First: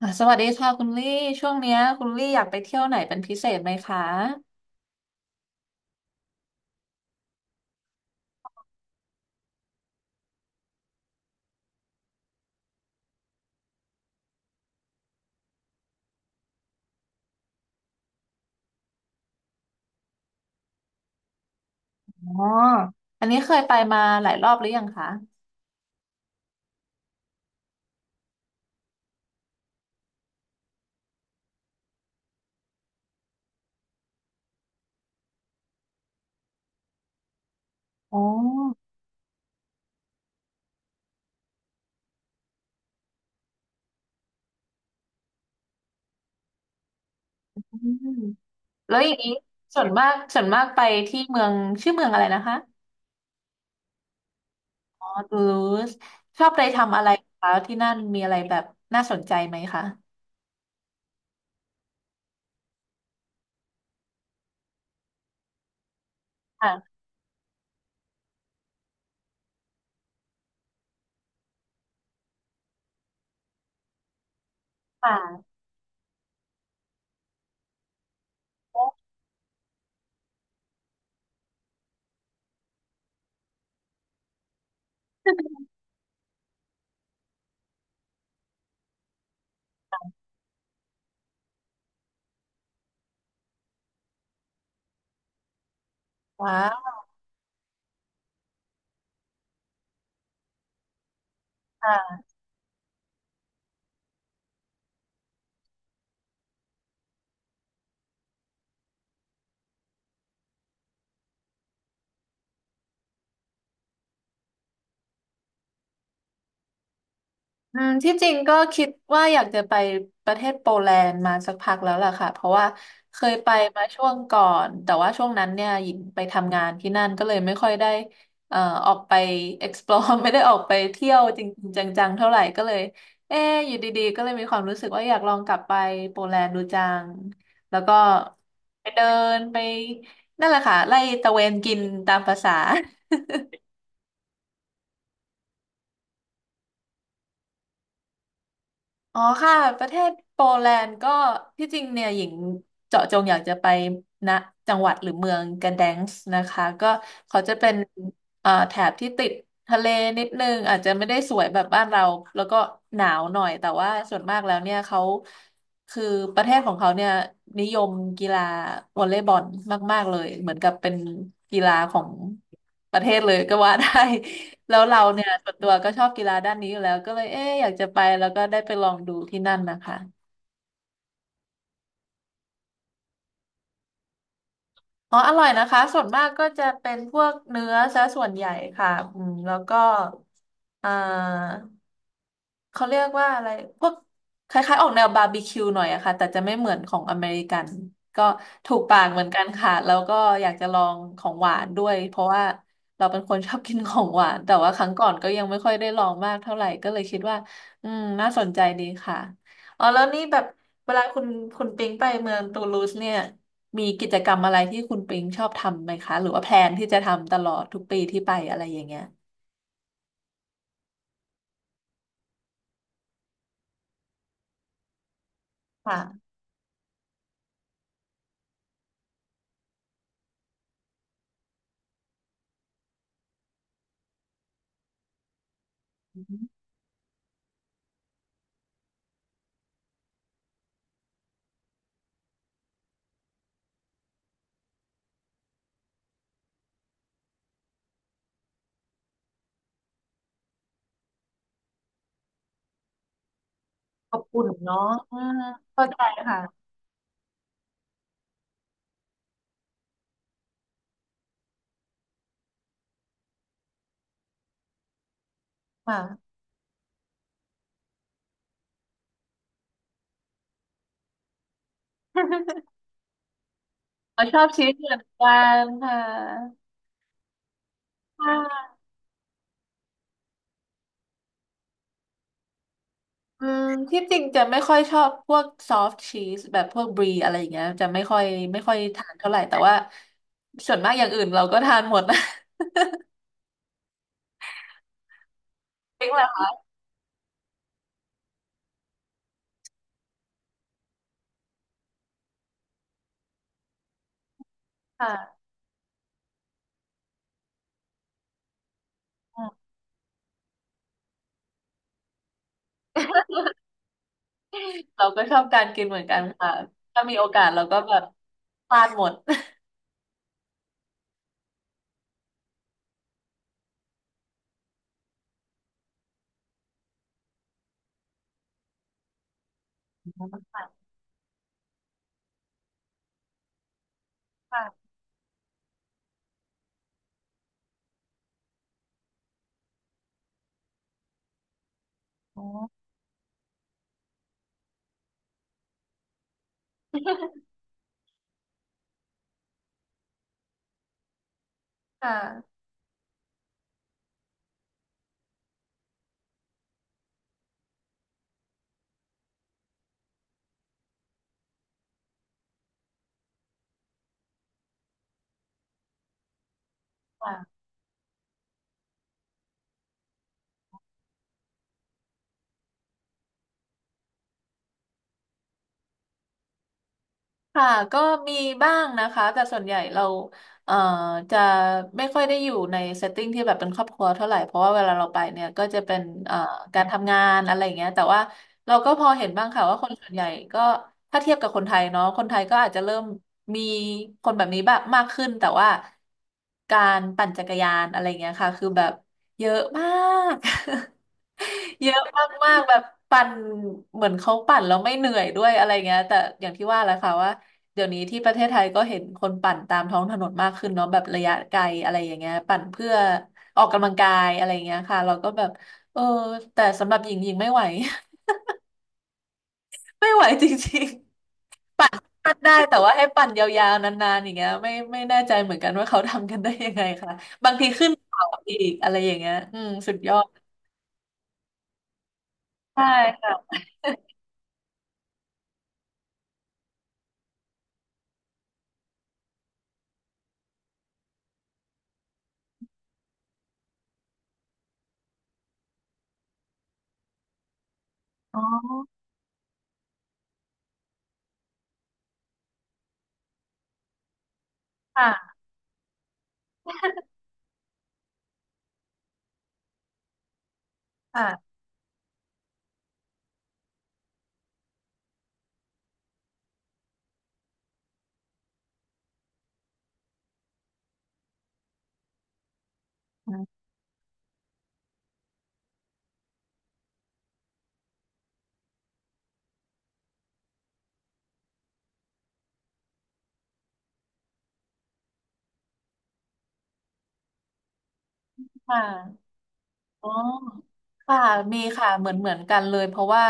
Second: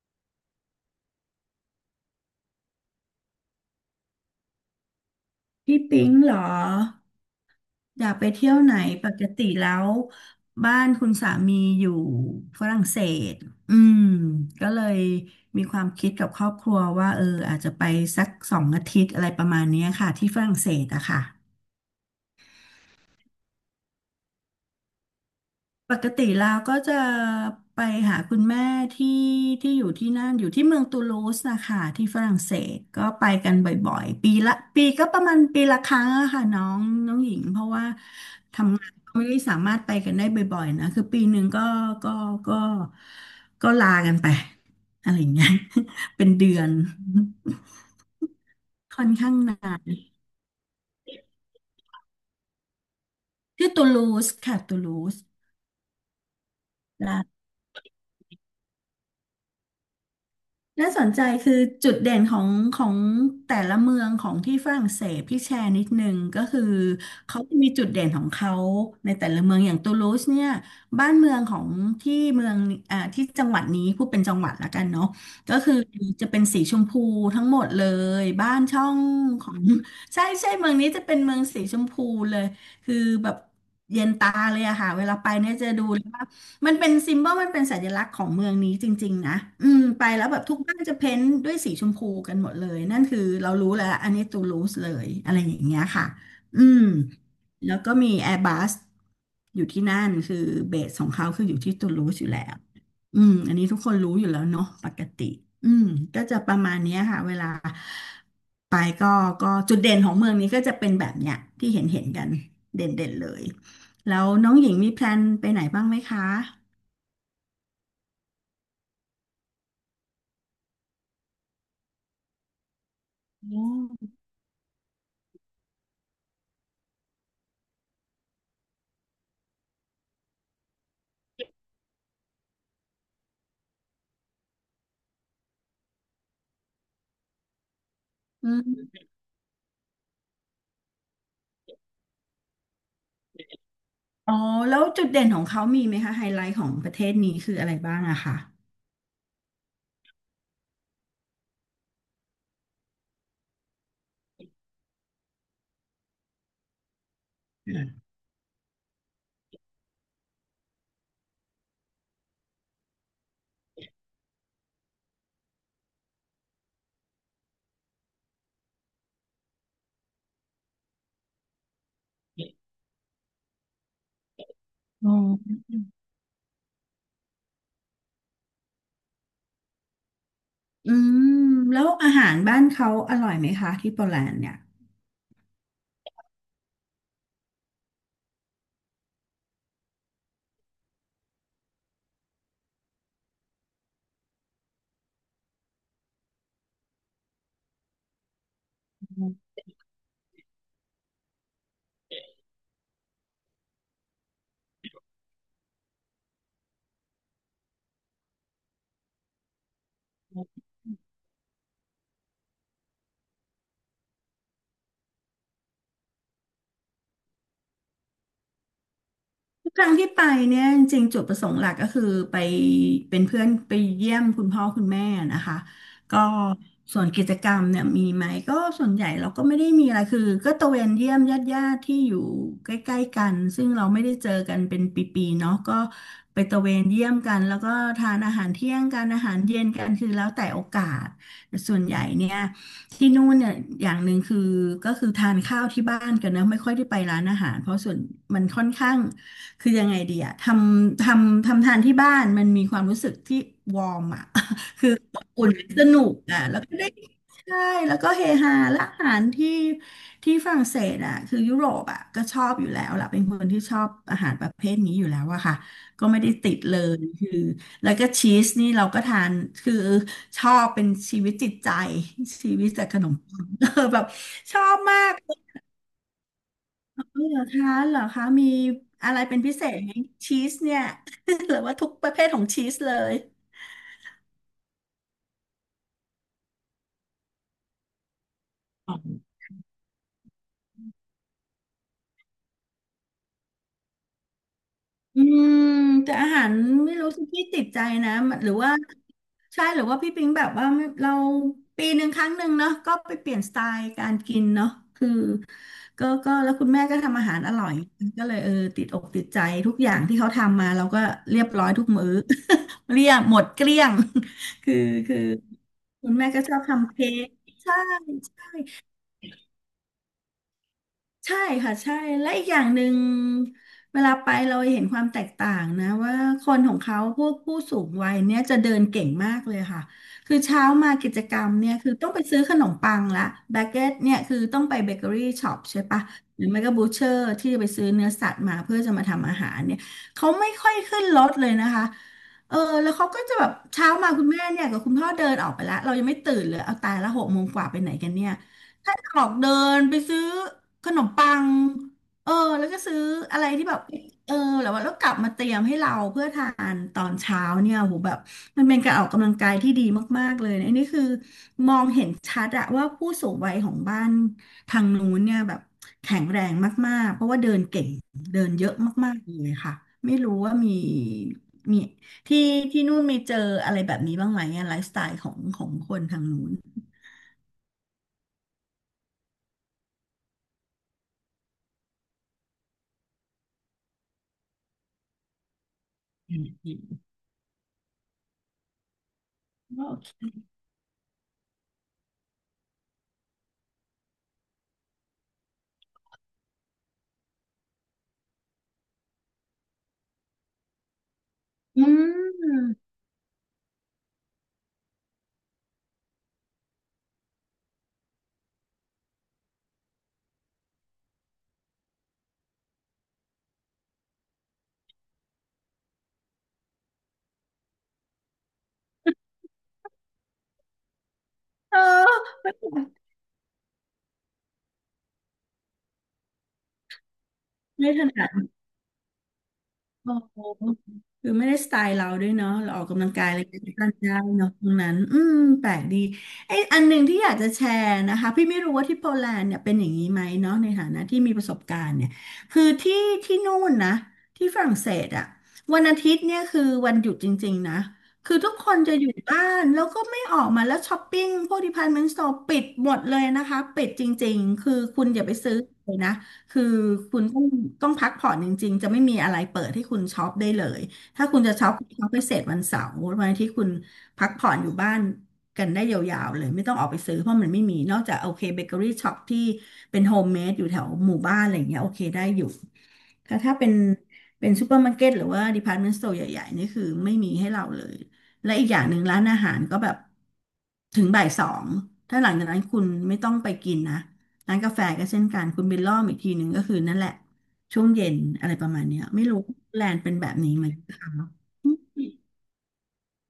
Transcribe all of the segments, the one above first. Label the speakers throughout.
Speaker 1: อ่ะสวัสดีค่ะคุณลี่ช่วงเนี้ยคุณลี่อยากไปเที่ยวไหนเป็นพิเศษไหมคะ
Speaker 2: พี่ปิ๊งเหรออยากไปเที่ยวไหนปกติแล้วบ้านคุณสามีอยู่ฝรั่งเศสอืมก็เลยมีความคิดกับครอบครัวว่าอาจจะไปสักสองอาทิตย์อะไรประมาณเนี้ยค่ะที่ฝรั่งเศสอะค่ะ
Speaker 1: อ๋ออันนี้เคยไปมาหลายรอบหรือยังคะ
Speaker 2: ปกติแล้วก็จะไปหาคุณแม่ที่ที่อยู่ที่นั่นอยู่ที่เมืองตูลูสนะคะที่ฝรั่งเศสก็ไปกันบ่อยๆปีละปีก็ประมาณปีละครั้งอะค่ะน้องน้องหญิงเพราะว่า
Speaker 1: อ๋อ
Speaker 2: ทำงานก็ไม่ได้สามารถไปกันได้บ่อยๆนะคือปีหนึ่งก็ก็ก็ลากันไปอะไรอย่างเงี้ย เป็นเดือน
Speaker 1: อืมแล้ว
Speaker 2: ค่อ
Speaker 1: อ
Speaker 2: น
Speaker 1: ย่างนี้
Speaker 2: ข้างนา
Speaker 1: ส่วน
Speaker 2: น
Speaker 1: มากส่วนมากไปที่เมืองชื่อเมืองอะไรนะคะ
Speaker 2: ที่ตูลูสค่ะตูลู
Speaker 1: อ๋อ
Speaker 2: ส
Speaker 1: ตูลูสชอบไปทำอะไรคะที่นั่นมีอะไรแบบน่าสนใจไหมคะ
Speaker 2: น่าสนใจคือจุดเด่นของแต่ละเมืองของที่ฝรั่งเศสพี่แชร์นิดนึงก็คือ
Speaker 1: ค่ะ
Speaker 2: เขาจะมีจุดเด่นของเขาในแต่ละเมืองอย่างตูลูสเนี่ยบ้านเมืองของที่เมืองที่จังหวัดนี้พูดเป็นจังหวัดละกันเนาะ
Speaker 1: ค่ะ
Speaker 2: ก็คือจะเป็นสีชมพูทั้งหมดเลยบ้านช่องของ ใช่ใช่เมืองนี้จะเป็นเมืองสีชมพูเลยคือแบบเย็นตาเลยอะค่ะเวลาไปเนี่ยจะดูเลยว่า มันเป็นซิม b บ l มันเป็นสัญลักษณ์ของเมืองนี้จริงๆนะไปแล้วแบบทุกบ้านจะเพ้นท์ด้วยสีชมพูกันหมดเลย นั่นคือเรารู้แล้วอันนี้ตูลูสเลยอะไรอย่างเงี้ยค่ะ
Speaker 1: ว้า
Speaker 2: อืมแล้วก็มีแอร์บัสอยู่ที่นั่นคือเบสของเขาคืออยู่ที่ตูลูส
Speaker 1: ว
Speaker 2: อยู่แล้วอันนี้ทุกคนรู้อยู่แล้วเนาะปกติอืมก็จะประมาณเนี้ยค่ะเวลาไปก็ก็จุดเด่นของเมืองนี้ก็จะเป็นแบบเนี้ยที่เห็นเห็นกันเด่นเด่นเลยแล้วน้องหญิงมีแพลนไปไหนบ้างไหมคะ
Speaker 1: อืมที่จริงก็คิดว่าอยากจะไปประเทศโปแลนด์มาสักพักแล้วล่ะค่ะเพราะว่าเคยไปมาช่วงก่อนแต่ว่าช่วงนั้นเนี่ยหญิงไปทำงานที่นั่นก็เลยไม่ค่อยได้เอ่อออกไป explore ไม่ได้ออกไปเที่ยวจริงๆจังๆเท่าไหร่ก็เลยเอ๊ะอยู่ดีๆก็เลยมีความรู้สึกว่าอยากลองกลับไปโปแลนด์ดูจังแล้วก็
Speaker 2: อื
Speaker 1: ไป
Speaker 2: ม
Speaker 1: เดินไปนั่นแหละค่ะไล่ตะเวนกินตามภาษา
Speaker 2: อ๋อแล้วจุดเด่นของเขามีไหมคะไฮไลท์ของประเทศนี้คืออะไรบ้างอะค่ะ
Speaker 1: อ๋อค่ะประเทศโปแลนด์ก็ที่จริงเนี่ยหญิงเจาะจงอยากจะไปนะจังหวัดหรือเมืองกระแดงส์นะคะก็เขาจะเป็
Speaker 2: อื
Speaker 1: น
Speaker 2: ม
Speaker 1: แถบที่ติดทะเลนิดนึงอาจจะไม่ได้สวยแบบบ้านเราแล้วก็หนาวหน่อยแต่ว่าส่วนมากแล้วเนี่ยเขาคือประเทศของเขาเนี่ยนิยมกีฬาวอลเลย์บอลมากๆเลยเหมือนกับเป็นกีฬาของประเทศเลยก็ว่าได้ แล้วเรา
Speaker 2: อ๋
Speaker 1: เนี่ยส่
Speaker 2: อ
Speaker 1: วนตัวก็ชอบกีฬาด้านนี้อยู่แล้วก็เลยเอ๊ะอยากจะไปแล้วก็ได้ไปลองดูที่นั่นนะคะ
Speaker 2: อืมแล้วอาหารบ้านเขาอร่อยไหมคะที่โปแลนด์เนี่ย
Speaker 1: อ๋ออร่อยนะคะส่วนมากก็จะเป็นพวกเนื้อซะส่วนใหญ่ค่ะอืมแล้วก็อ่า เขาเรียกว่าอะไรพวกคล้ายๆออกแนวบาร์บีคิวหน่อยอะค่ะแต่จะไม่เหมือนของอเมริกันก็ถูกปากเหมือนกันค่ะแล้วก็อยากจะลองของหวานด้วยเพราะว่าเราเป็นคนชอบกินของหวานแต่ว่าครั้งก่อนก็ยังไม่ค่อยได้ลองมากเท่าไหร่ก็เลยคิดว่าอืมน่าสนใจดีค่ะอ๋อแล้วนี่แบบเวลาคุณปิงไปเมืองตูลูสเนี่ยมีกิจกรรมอะไรที่คุณปิงชอบทำไหมคะหรือว่าแพลนที่จะทำตลอดทุกปีที่ไปอะไรอย่างเงี้ย
Speaker 2: ทุกครั้งที่ไปเนี่ยจริงๆจุดประสงค์หลักก็คือไปเป็นเพื่อนไปเยี่ยมคุณพ่อคุณแม่นะคะก็
Speaker 1: ค่ะ
Speaker 2: ส่วนกิจกรรมเนี่ยมีไหมก็ส่วนใหญ่เราก็ไม่ได้มีอะไรคือก็ตระเวนเยี่ยมญาติญาติที่อยู่ใกล้ๆกันซึ่งเราไม่ได้เจอกันเป็นปีๆเนาะก็ไปตระเวนเยี่ยมกันแล้วก็ทานอาหารเที่ยงกันอาหารเย็นกันคือแล้วแต่โอกาสแต่ส่วนใหญ่เนี่ยที่นู่นเนี่ยอย่างหนึ่งคือก็คือทานข้าวที่บ้านกันนะไม่ค่อยได้ไปร้านอาหารเพราะส่วนมันค่อนข้าง คือยังไงดีอะทำทานที่บ้านมันมีความรู้สึกที่วอร์ม
Speaker 1: อบ
Speaker 2: อะ
Speaker 1: คุนเนาะอืม
Speaker 2: อุ่นส
Speaker 1: เข้า
Speaker 2: นุ
Speaker 1: ใจ
Speaker 2: กอะแล้
Speaker 1: ค่ะ
Speaker 2: วก็ได้ใช่แล้วก็เฮฮาและอาหารที่ที่ฝรั่งเศสอะคือยุโรปอะก็ชอบอยู่แล้วล่ะเป็นคนที่ชอบอาหารประเภทนี้อยู่แล้วอะค่ะ ก็ไม่ได้
Speaker 1: ค่ะ
Speaker 2: ติดเลยคือแล้วก็ชีสนี่เราก็ทานคือชอบเป็นชีวิตจิตใจชีวิต จากขนมปัง แบบ
Speaker 1: เราชอบ
Speaker 2: ชอ
Speaker 1: ชีวิต
Speaker 2: บ
Speaker 1: เหมือ
Speaker 2: มา
Speaker 1: น
Speaker 2: ก
Speaker 1: กันค่ะ
Speaker 2: อ๋อเหรอคะเหรอ
Speaker 1: ค
Speaker 2: คะมี
Speaker 1: ่ะ
Speaker 2: อะไรเป็นพิเศษไหมชีสเนี่ย หรือว่าทุกประเภทของชีสเลย
Speaker 1: อืมที่จริงจะไม่ค่อยชอบพวกซอฟต์ชีสแบบพวกบรีอะไรอย่างเงี้ยจะไม่ค่อยทานเท่าไหร่แต่ว่าส่วนมากอย่างอื่นเราก็ทานหมดนะ
Speaker 2: อืม
Speaker 1: จริง
Speaker 2: แต่
Speaker 1: แล้
Speaker 2: อา
Speaker 1: ว
Speaker 2: หารไม่รู้สิพี่ติดใจนะมันหรือว่าใช่หรือว่าพี่ปิงแบบว่าไม่เราปีหนึ่งครั้งหนึ่งเนาะก็ไปเปลี่ยนสไตล์การกินเนาะ
Speaker 1: ค
Speaker 2: คือ
Speaker 1: ่ะ
Speaker 2: ก็แล้วคุณแม่ก็ทำอาหารอร่อยก็เลยติดอกติดใจ
Speaker 1: อืม
Speaker 2: ทุกอย่างที่เขาทำมาเราก็เรียบร้อยทุกมื้อ เรียบหมดเกลี้ยง คือ
Speaker 1: เรา
Speaker 2: คือ
Speaker 1: ก็ชอบการกินเหมือน
Speaker 2: คุณ
Speaker 1: กัน
Speaker 2: แม่ก็
Speaker 1: ค่ะ
Speaker 2: ชอบทำ
Speaker 1: ถ้า
Speaker 2: เค้
Speaker 1: มีโอ
Speaker 2: ก
Speaker 1: กาสเรา
Speaker 2: ใช่
Speaker 1: ก็แบบทานหมด
Speaker 2: ใช่ค่ะใช่และอีกอย่างหนึ่งเวลาไปเราเห็นความแตกต่างนะว่าคนของเขาพวกผู้สูงวัยเนี่ยจะเดินเก่งมากเลยค่ะคือ เช้า
Speaker 1: ค่ะ
Speaker 2: มากิจกรรมเนี่ยคือต้องไปซื้อขนมปังละแบเกตเนี่ยคือต้องไปเบ
Speaker 1: ค่ะ
Speaker 2: เกอรี่ช็อปใช่ปะหรือไม่ก็บูเชอร์ที่จะไปซื้อเนื้อสัตว์มาเพื่อจะมาทำอาหารเนี่ยเขาไม่ค่อยขึ้นรถเลยนะคะ
Speaker 1: อ๋อ
Speaker 2: เออแล้วเขาก็จะแบบเช้ามาคุณแม่เนี่ยกับคุณพ่อเดินออกไปแล้วเรายังไม่ตื่นเลยเอาตายละหกโมงกว่าไปไหนกันเนี่ย ถ้าออกเดินไปซื้อขนมปัง
Speaker 1: ค่
Speaker 2: เออ
Speaker 1: ะ
Speaker 2: แล้วก็ซื้ออะไรที่แบบเออแล้วว่าแล้วกลับมาเตรียมให้เราเพื่อทานตอนเช้าเนี่ยโหแบบมันเป็นการออกกำลังกายที่ดีมากๆเลยนะอันนี้คือมองเห็นชัดอะว่าผู้สูงวัยของบ้านทางนู้นเนี่ยแบบแข็งแรงมากๆเพราะว่าเดิ
Speaker 1: ค่ะ
Speaker 2: นเก่งเดินเยอะมากๆเลยค่ะไม่รู้ว่ามีที่ที่นู่นมีเจออะไรแบบนี้บ้างไหมอะไลฟ์สไตล์ของคนทางนู้น
Speaker 1: ค่ะก็มีบ้างนะคะแต่ส่วนใหญ่เราเอ่อจะไม่ค่อยได้อยู่ในเซตติ้งที่แบบเป็นครอบครัวเท่าไหร่เพราะว่าเวลาเราไปเนี่ยก็จะเป็นเอ่
Speaker 2: อื
Speaker 1: อ
Speaker 2: มอืม
Speaker 1: การทำงานอะไรอย่างเงี้ยแต่ว่าเราก็พอเห็นบ้างค่ะว่า
Speaker 2: โอ
Speaker 1: คนส่วนใหญ่
Speaker 2: เค
Speaker 1: ก็ถ้าเทียบกับคนไทยเนาะคนไทยก็อาจจะเริ่มมีคนแบบนี้บ้างมากขึ้นแต่ว่าการปั่นจักรยานอะไรอย่างเงี้ยค่ะคือแบบเยอะมาก เยอะมากๆแบบปั่นเหมือนเขาปั่นแล้วไม่เหนื่อยด้วยอะไรเงี้ยแต่อย่างที่ว่าแหละค่ะว่า เดี๋ยวนี้ที่ประเทศไทยก็เห็นคนปั่นตามท้องถนนมากขึ้นเนาะแบบระยะไกลอะไรอย่างเงี้ยปั่นเพื่อออกกำลังกายอะไรอย่างเงี้ยค่ะเราก็แบบเออแต่สำหรับหญิงหญิงไม่ไหว ไม่ไหวจริง
Speaker 2: เอ
Speaker 1: ๆปั่น
Speaker 2: อ
Speaker 1: ได้แต่ว่าให้ปั่นยาวๆนานๆอย่างเงี้ยไม่แน่ใจเหมือนกันว่าเขาทำกันได้ยังไงค่ะบางทีขึ้
Speaker 2: ไม่
Speaker 1: น
Speaker 2: ถ
Speaker 1: เขา
Speaker 2: นัด
Speaker 1: อีกอะไรอย่างเงี้ยอืมสุดย
Speaker 2: โอ้
Speaker 1: อด
Speaker 2: โหคือไม่ได้สไตล์เราด้วยเนาะเราอ
Speaker 1: ใช่
Speaker 2: อกกำลังกาย
Speaker 1: ค่ะ
Speaker 2: อะไรกันได้เนาะตรงนั้นอืมแปลกดีไอ้ยอันหนึ่งที่อยากจะแชร์นะคะพี่ไม่รู้ว่าที่โปแลนด์เนี่ยเป็นอย่างนี้ไหมเนาะในฐานะที่มีประสบการณ์เนี่ยคือที่นู่นนะที่ฝรั่งเศสอะวันอาทิตย์เนี่ยคือวันหยุดจริงๆนะคือ
Speaker 1: อ๋อ
Speaker 2: ทุกคนจะอยู่บ้านแล้วก็ไม่ออกมาแล้วช้อปปิ้งพวก department store ปิดหมดเลยนะคะปิดจริงๆคือคุณอย่า
Speaker 1: ค่ะ
Speaker 2: ไปซื้อเลยนะ คือคุณต้องพักผ่อนจริงๆ จะไม่มีอะไรเปิดให้คุณช็อปได้เลย ถ้าคุณ
Speaker 1: ค่ะ
Speaker 2: จะช็อปคุณช็อปไปเสร็จวันเสาร์วันอาที่คุณพักผ่อนอยู่บ้านกันได้ยาวๆเลยไม่ต้องออกไปซื้อเพราะมันไม่มี นอกจากโอเคเบเกอรี่ช็อปที่เป็นโฮมเมดอยู่แถวหมู่บ้านอะไรอย่างเงี้ยโอเคได้อยู่แต่ถ้าเป็นซูเปอร์มาร์เก็ตหรือว่าดีพาร์ตเมนต์สโตร์ใหญ่ๆนี่คือไม่มีให้เราเลย และอีกอย่างหนึ่งร้านอาหารก็แบบถึงบ่าย 2ถ้าหลังจากนั้นคุณไม่ต้องไปกินนะ ร้านกาแฟก็เช่นกันคุณบิลล่อมอีกทีหนึ่งก็คือนั่นแหละช่วงเย็นอะไรประ
Speaker 1: ค่ะ
Speaker 2: มาณเนี้ยไม่รู้แลนด์
Speaker 1: อ๋อ
Speaker 2: เป็นแบบนี้ไหม
Speaker 1: ค่ะมี
Speaker 2: อื
Speaker 1: ค่ะ
Speaker 2: ม
Speaker 1: เหมือนกันเลยเพราะว่า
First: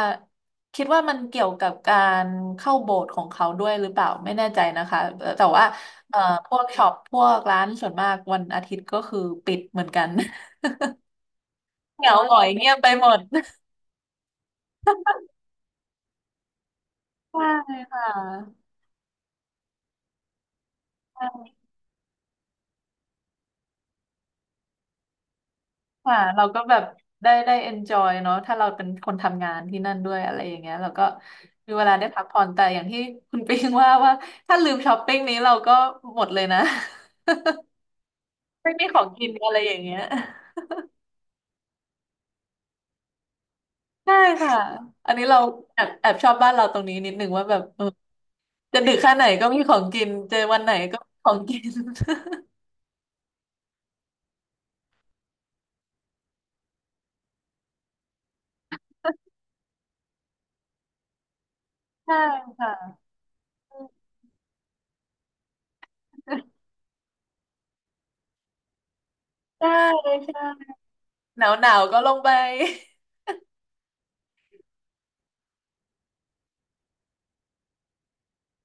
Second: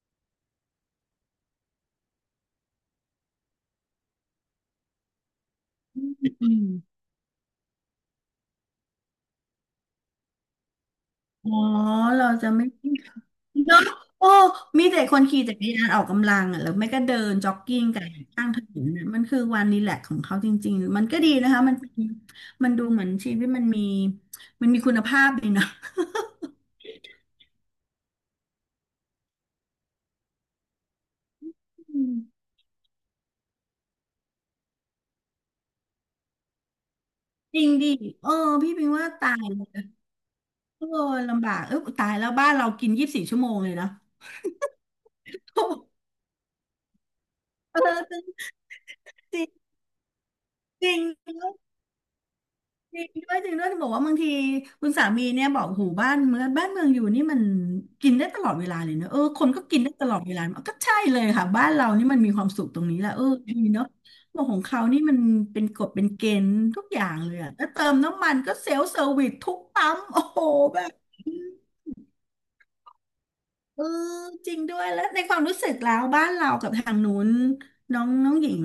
Speaker 1: คิดว่ามันเกี่ยวกับการเข้าโบสถ์ของเขาด้วยหรือเปล่าไม่แน่ใจนะคะแต่ว่าเอ่อ
Speaker 2: อ
Speaker 1: พวกช็อป
Speaker 2: ม
Speaker 1: พวกร้านส่วนมากวันอาทิตย์ก็คือปิดเหมือนกัน
Speaker 2: อ๋อ
Speaker 1: เหงา
Speaker 2: เรา
Speaker 1: หงอ
Speaker 2: จะ
Speaker 1: ย
Speaker 2: ไม่
Speaker 1: เงียบไปหมด
Speaker 2: เนาะโอ้มีแต่คนขี่จักรยานออกกำลังอ่ะแล้วไม่ก็เดิน
Speaker 1: ใช่
Speaker 2: จ็อกกิ้ง
Speaker 1: ค่
Speaker 2: กันข้างถ
Speaker 1: ะ
Speaker 2: นนนะมันคือวันรีแลกซ์ของเขาจริงๆมันก็ดีนะ
Speaker 1: ใช่
Speaker 2: คะมันดูเหมือนชีวิตมันมีคุณภาพดีนะ
Speaker 1: ค่ะเราก็แบบได้ enjoy เนอะถ้าเราเป็นคนทำงานที่นั่นด้วยอะไรอย่างเงี้ยเราก็มีเวลา
Speaker 2: อื
Speaker 1: ได้
Speaker 2: ม
Speaker 1: พักผ่อนแต่อย่างที่คุณปิงว่าถ้าลืมช้อปปิ้งนี้เราก็หมดเลยนะ
Speaker 2: จริงดิเออ
Speaker 1: ไม่
Speaker 2: พี่
Speaker 1: มี
Speaker 2: พิง
Speaker 1: ของ
Speaker 2: ว่า
Speaker 1: กิน
Speaker 2: ตา
Speaker 1: อะไร
Speaker 2: ย
Speaker 1: อย่างเงี้ย
Speaker 2: เออลำบากเออตายแล้วบ้านเรากิน24 ชั่วโมงเลยนะ
Speaker 1: ใช่ค่ะอันนี้เราแอบชอบบ้านเราตรงนี้นิดนึงว่าแบบ เอ
Speaker 2: เอ
Speaker 1: อ
Speaker 2: อ
Speaker 1: จะดึกแค่ไหน
Speaker 2: จริ
Speaker 1: ก็มี
Speaker 2: ง
Speaker 1: ของกินเจอวันไหน
Speaker 2: จริ
Speaker 1: ก็
Speaker 2: ง
Speaker 1: มีของ
Speaker 2: ด้วย
Speaker 1: กิน
Speaker 2: จริงด้วยจริงด้วยจะบอกว่าบางทีคุณสามีเนี่ยบอกหูบ้านเมืองบ้านเมืองอยู่นี่มันกินได้ตลอดเวลาเลยเนอะเออคนก็กินได้ตลอดเวลาก็ใช่เลยค่ะบ้านเรา นี่
Speaker 1: ใช่
Speaker 2: มันมีความสุขตรง
Speaker 1: ค่ะ
Speaker 2: นี้แหละเออดีเนาะบอกของเขานี่มันเป็นกฎเป็นเกณฑ์ทุกอย่างเลยอะแล้วเติมน้ำมันก็เซลฟ์เซอร์วิสทุก
Speaker 1: ใช่
Speaker 2: ปั๊มโอ้โห
Speaker 1: ใช่
Speaker 2: แบบ
Speaker 1: หนาวหนาวก็ลงไป
Speaker 2: เออจริงด้วยแล้วในความรู้สึกแล้วบ้านเรากับทางนู้นน้องน้องหญิง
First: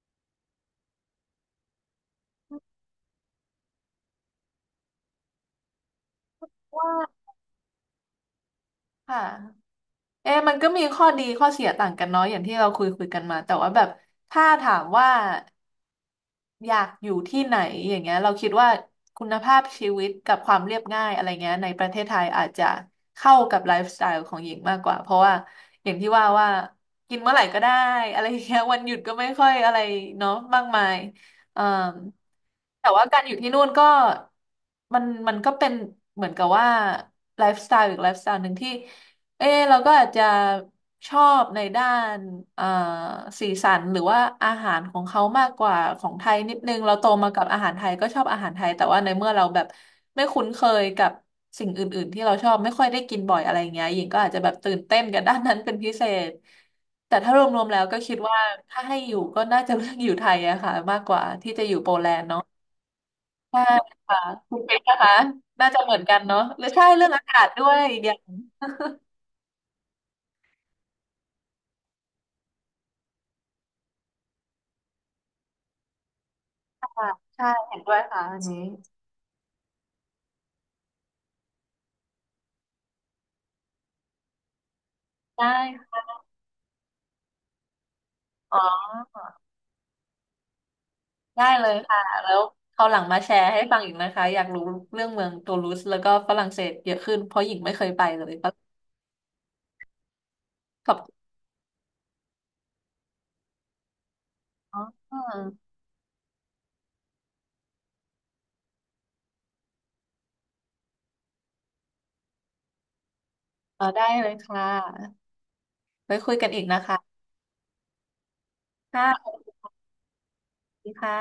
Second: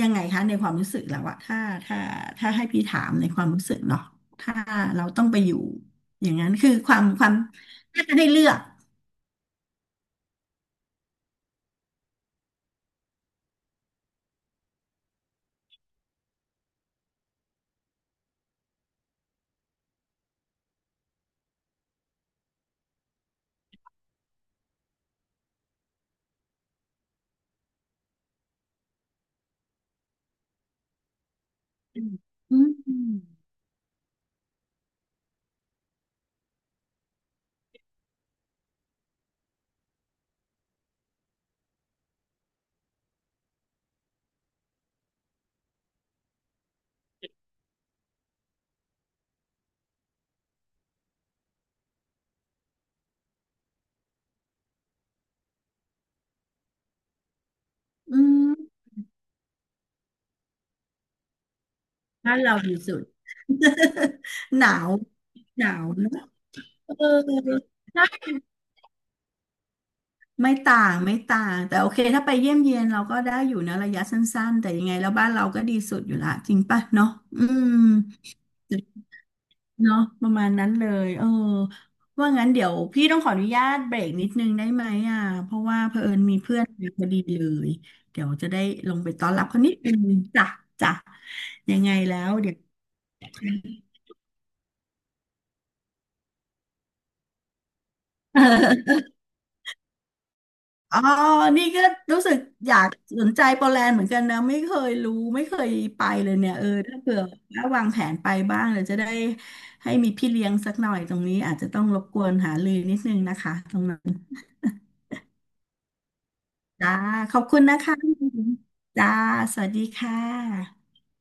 Speaker 2: ยังไงคะในความรู้สึกแล้วอะถ้าถ้าให้พี่ถามในความรู้สึกเนาะถ้าเราต้องไปอยู่อย่างนั้นคือ
Speaker 1: ว่า
Speaker 2: ความถ้าจะให้เลือก
Speaker 1: ค่ะเอ๊ะมันก็มีข้อดีข้อเสียต่างกันเนาะอย่างที่เราคุยกันมาแต่ว่าแบบถ้าถามว่า อยากอยู่ที่ไหนอย่างเงี้ยเราคิดว่าคุณภาพชีวิตกับความเรียบง่ายอะไรเงี้ยในประเทศไทยอาจจะเข้ากับไลฟ์สไตล์ของหญิงมากกว่าเพราะว่าอย่างที่ว่ากินเมื่อไหร่ก็ได้อะไรเงี้ยวันหยุดก็ไม่ค่อยอะไรเนาะมากมายเอ่อ
Speaker 2: อืมอ
Speaker 1: แต่
Speaker 2: ื
Speaker 1: ว่า
Speaker 2: ม
Speaker 1: การอยู่ที่นู่นก็มันก็เป็นเหมือนกับว่าไลฟ์สไตล์อีกไลฟ์สไตล์หนึ่งที่ เออเราก็อาจจะชอบในด้านเอ่อสีสันหรือว่าอาหารของเขามากกว่าของไทยนิดนึงเราโตมากับอาหารไทยก็ชอบอาหารไทยแต่ว่าในเมื่อเราแบบไม่คุ้นเคยกับสิ่งอื่นๆที่เราชอบไม่ค่อยได้กินบ่อยอะไรเงี้ยหญิงก็อาจจะแบบตื่นเต้นกับด้านนั้นเป็นพิเศษแต่ถ้ารวมๆแล้วก็คิด
Speaker 2: อื
Speaker 1: ว่า
Speaker 2: ม
Speaker 1: ถ้าให้อยู่ก็น่าจะเลือกอยู่ไทยอะค่ะมากกว่าที่จะอยู่โปแลนด์
Speaker 2: บ้าน
Speaker 1: เนาะ
Speaker 2: เราดีสุด
Speaker 1: ใช่ค่ะคุ
Speaker 2: ห
Speaker 1: ณ
Speaker 2: นา
Speaker 1: เป็น
Speaker 2: ว
Speaker 1: นะคะ
Speaker 2: หนา
Speaker 1: น่าจะ
Speaker 2: ว
Speaker 1: เหมือ
Speaker 2: เน
Speaker 1: นกัน
Speaker 2: อะ
Speaker 1: เนาะหรือใช่
Speaker 2: เอ
Speaker 1: เรื่องอากาศด้
Speaker 2: อ
Speaker 1: วยอีก
Speaker 2: ใช่
Speaker 1: อย่าง
Speaker 2: ไม่ต่างไม่ต่างแต่โอเคถ้าไปเยี่ยมเยียนเราก็ได้อยู่นะระยะสั้นๆแต่ยังไงแล้วบ้านเราก็ดีสุดอยู่ละจริงป่ะเนาะ
Speaker 1: ค่ะ
Speaker 2: อื
Speaker 1: ใช่เห็
Speaker 2: ม
Speaker 1: นด้วยค่ะอันนี้
Speaker 2: เนาะประมาณนั้นเลยเออว่างั้นเดี๋ยวพี่ต้องขออนุญาตเบรกนิดนึงได้ไหมอ่ะ
Speaker 1: ได
Speaker 2: เพราะว่าเผ
Speaker 1: ้
Speaker 2: อิญมีเพื่อนมาพอดีเลยเดี๋ยวจะ
Speaker 1: อ๋อ
Speaker 2: ได้ลงไปต้อนรับเขานิดนึงจ้ะจ้ะ
Speaker 1: ได้เลย
Speaker 2: ยังไง
Speaker 1: ค่ะ
Speaker 2: แล้
Speaker 1: แล้
Speaker 2: ว
Speaker 1: ว
Speaker 2: เดี๋ยว
Speaker 1: คราวหลังมาแชร์ให้ฟังอีกนะคะอยากรู้เรื่องเมืองตูลูสแล้วก็ฝรั่งเศสเยอะขึ้นเพราะหญิงไม่เคยไปเลยก็ ขอ
Speaker 2: อ๋
Speaker 1: บ
Speaker 2: อ
Speaker 1: คุณ
Speaker 2: นี่ก็รู้สึกอยากสนใจโปแลนด์เหมือนกันนะไม่เค
Speaker 1: อ๋
Speaker 2: ย
Speaker 1: อ
Speaker 2: รู้ไม่เคยไปเลยเนี่ยเออถ้าเผื่อว่าวางแผนไปบ้างเดี๋ยวจะได้ให้มีพี่เลี้ยงสักหน่อยตรงนี้อาจจะต้องรบกวนหาลือนิดนึงนะคะตร
Speaker 1: อ
Speaker 2: ง
Speaker 1: อ
Speaker 2: นั้
Speaker 1: ได้
Speaker 2: น
Speaker 1: เลยค่ะไว้คุยกันอีกนะ
Speaker 2: จ้า
Speaker 1: คะ
Speaker 2: ขอบคุณนะคะ
Speaker 1: ค่ะ
Speaker 2: จ้า
Speaker 1: ขอบ
Speaker 2: สวัสดีค่
Speaker 1: คุ
Speaker 2: ะ
Speaker 1: ณค่ะ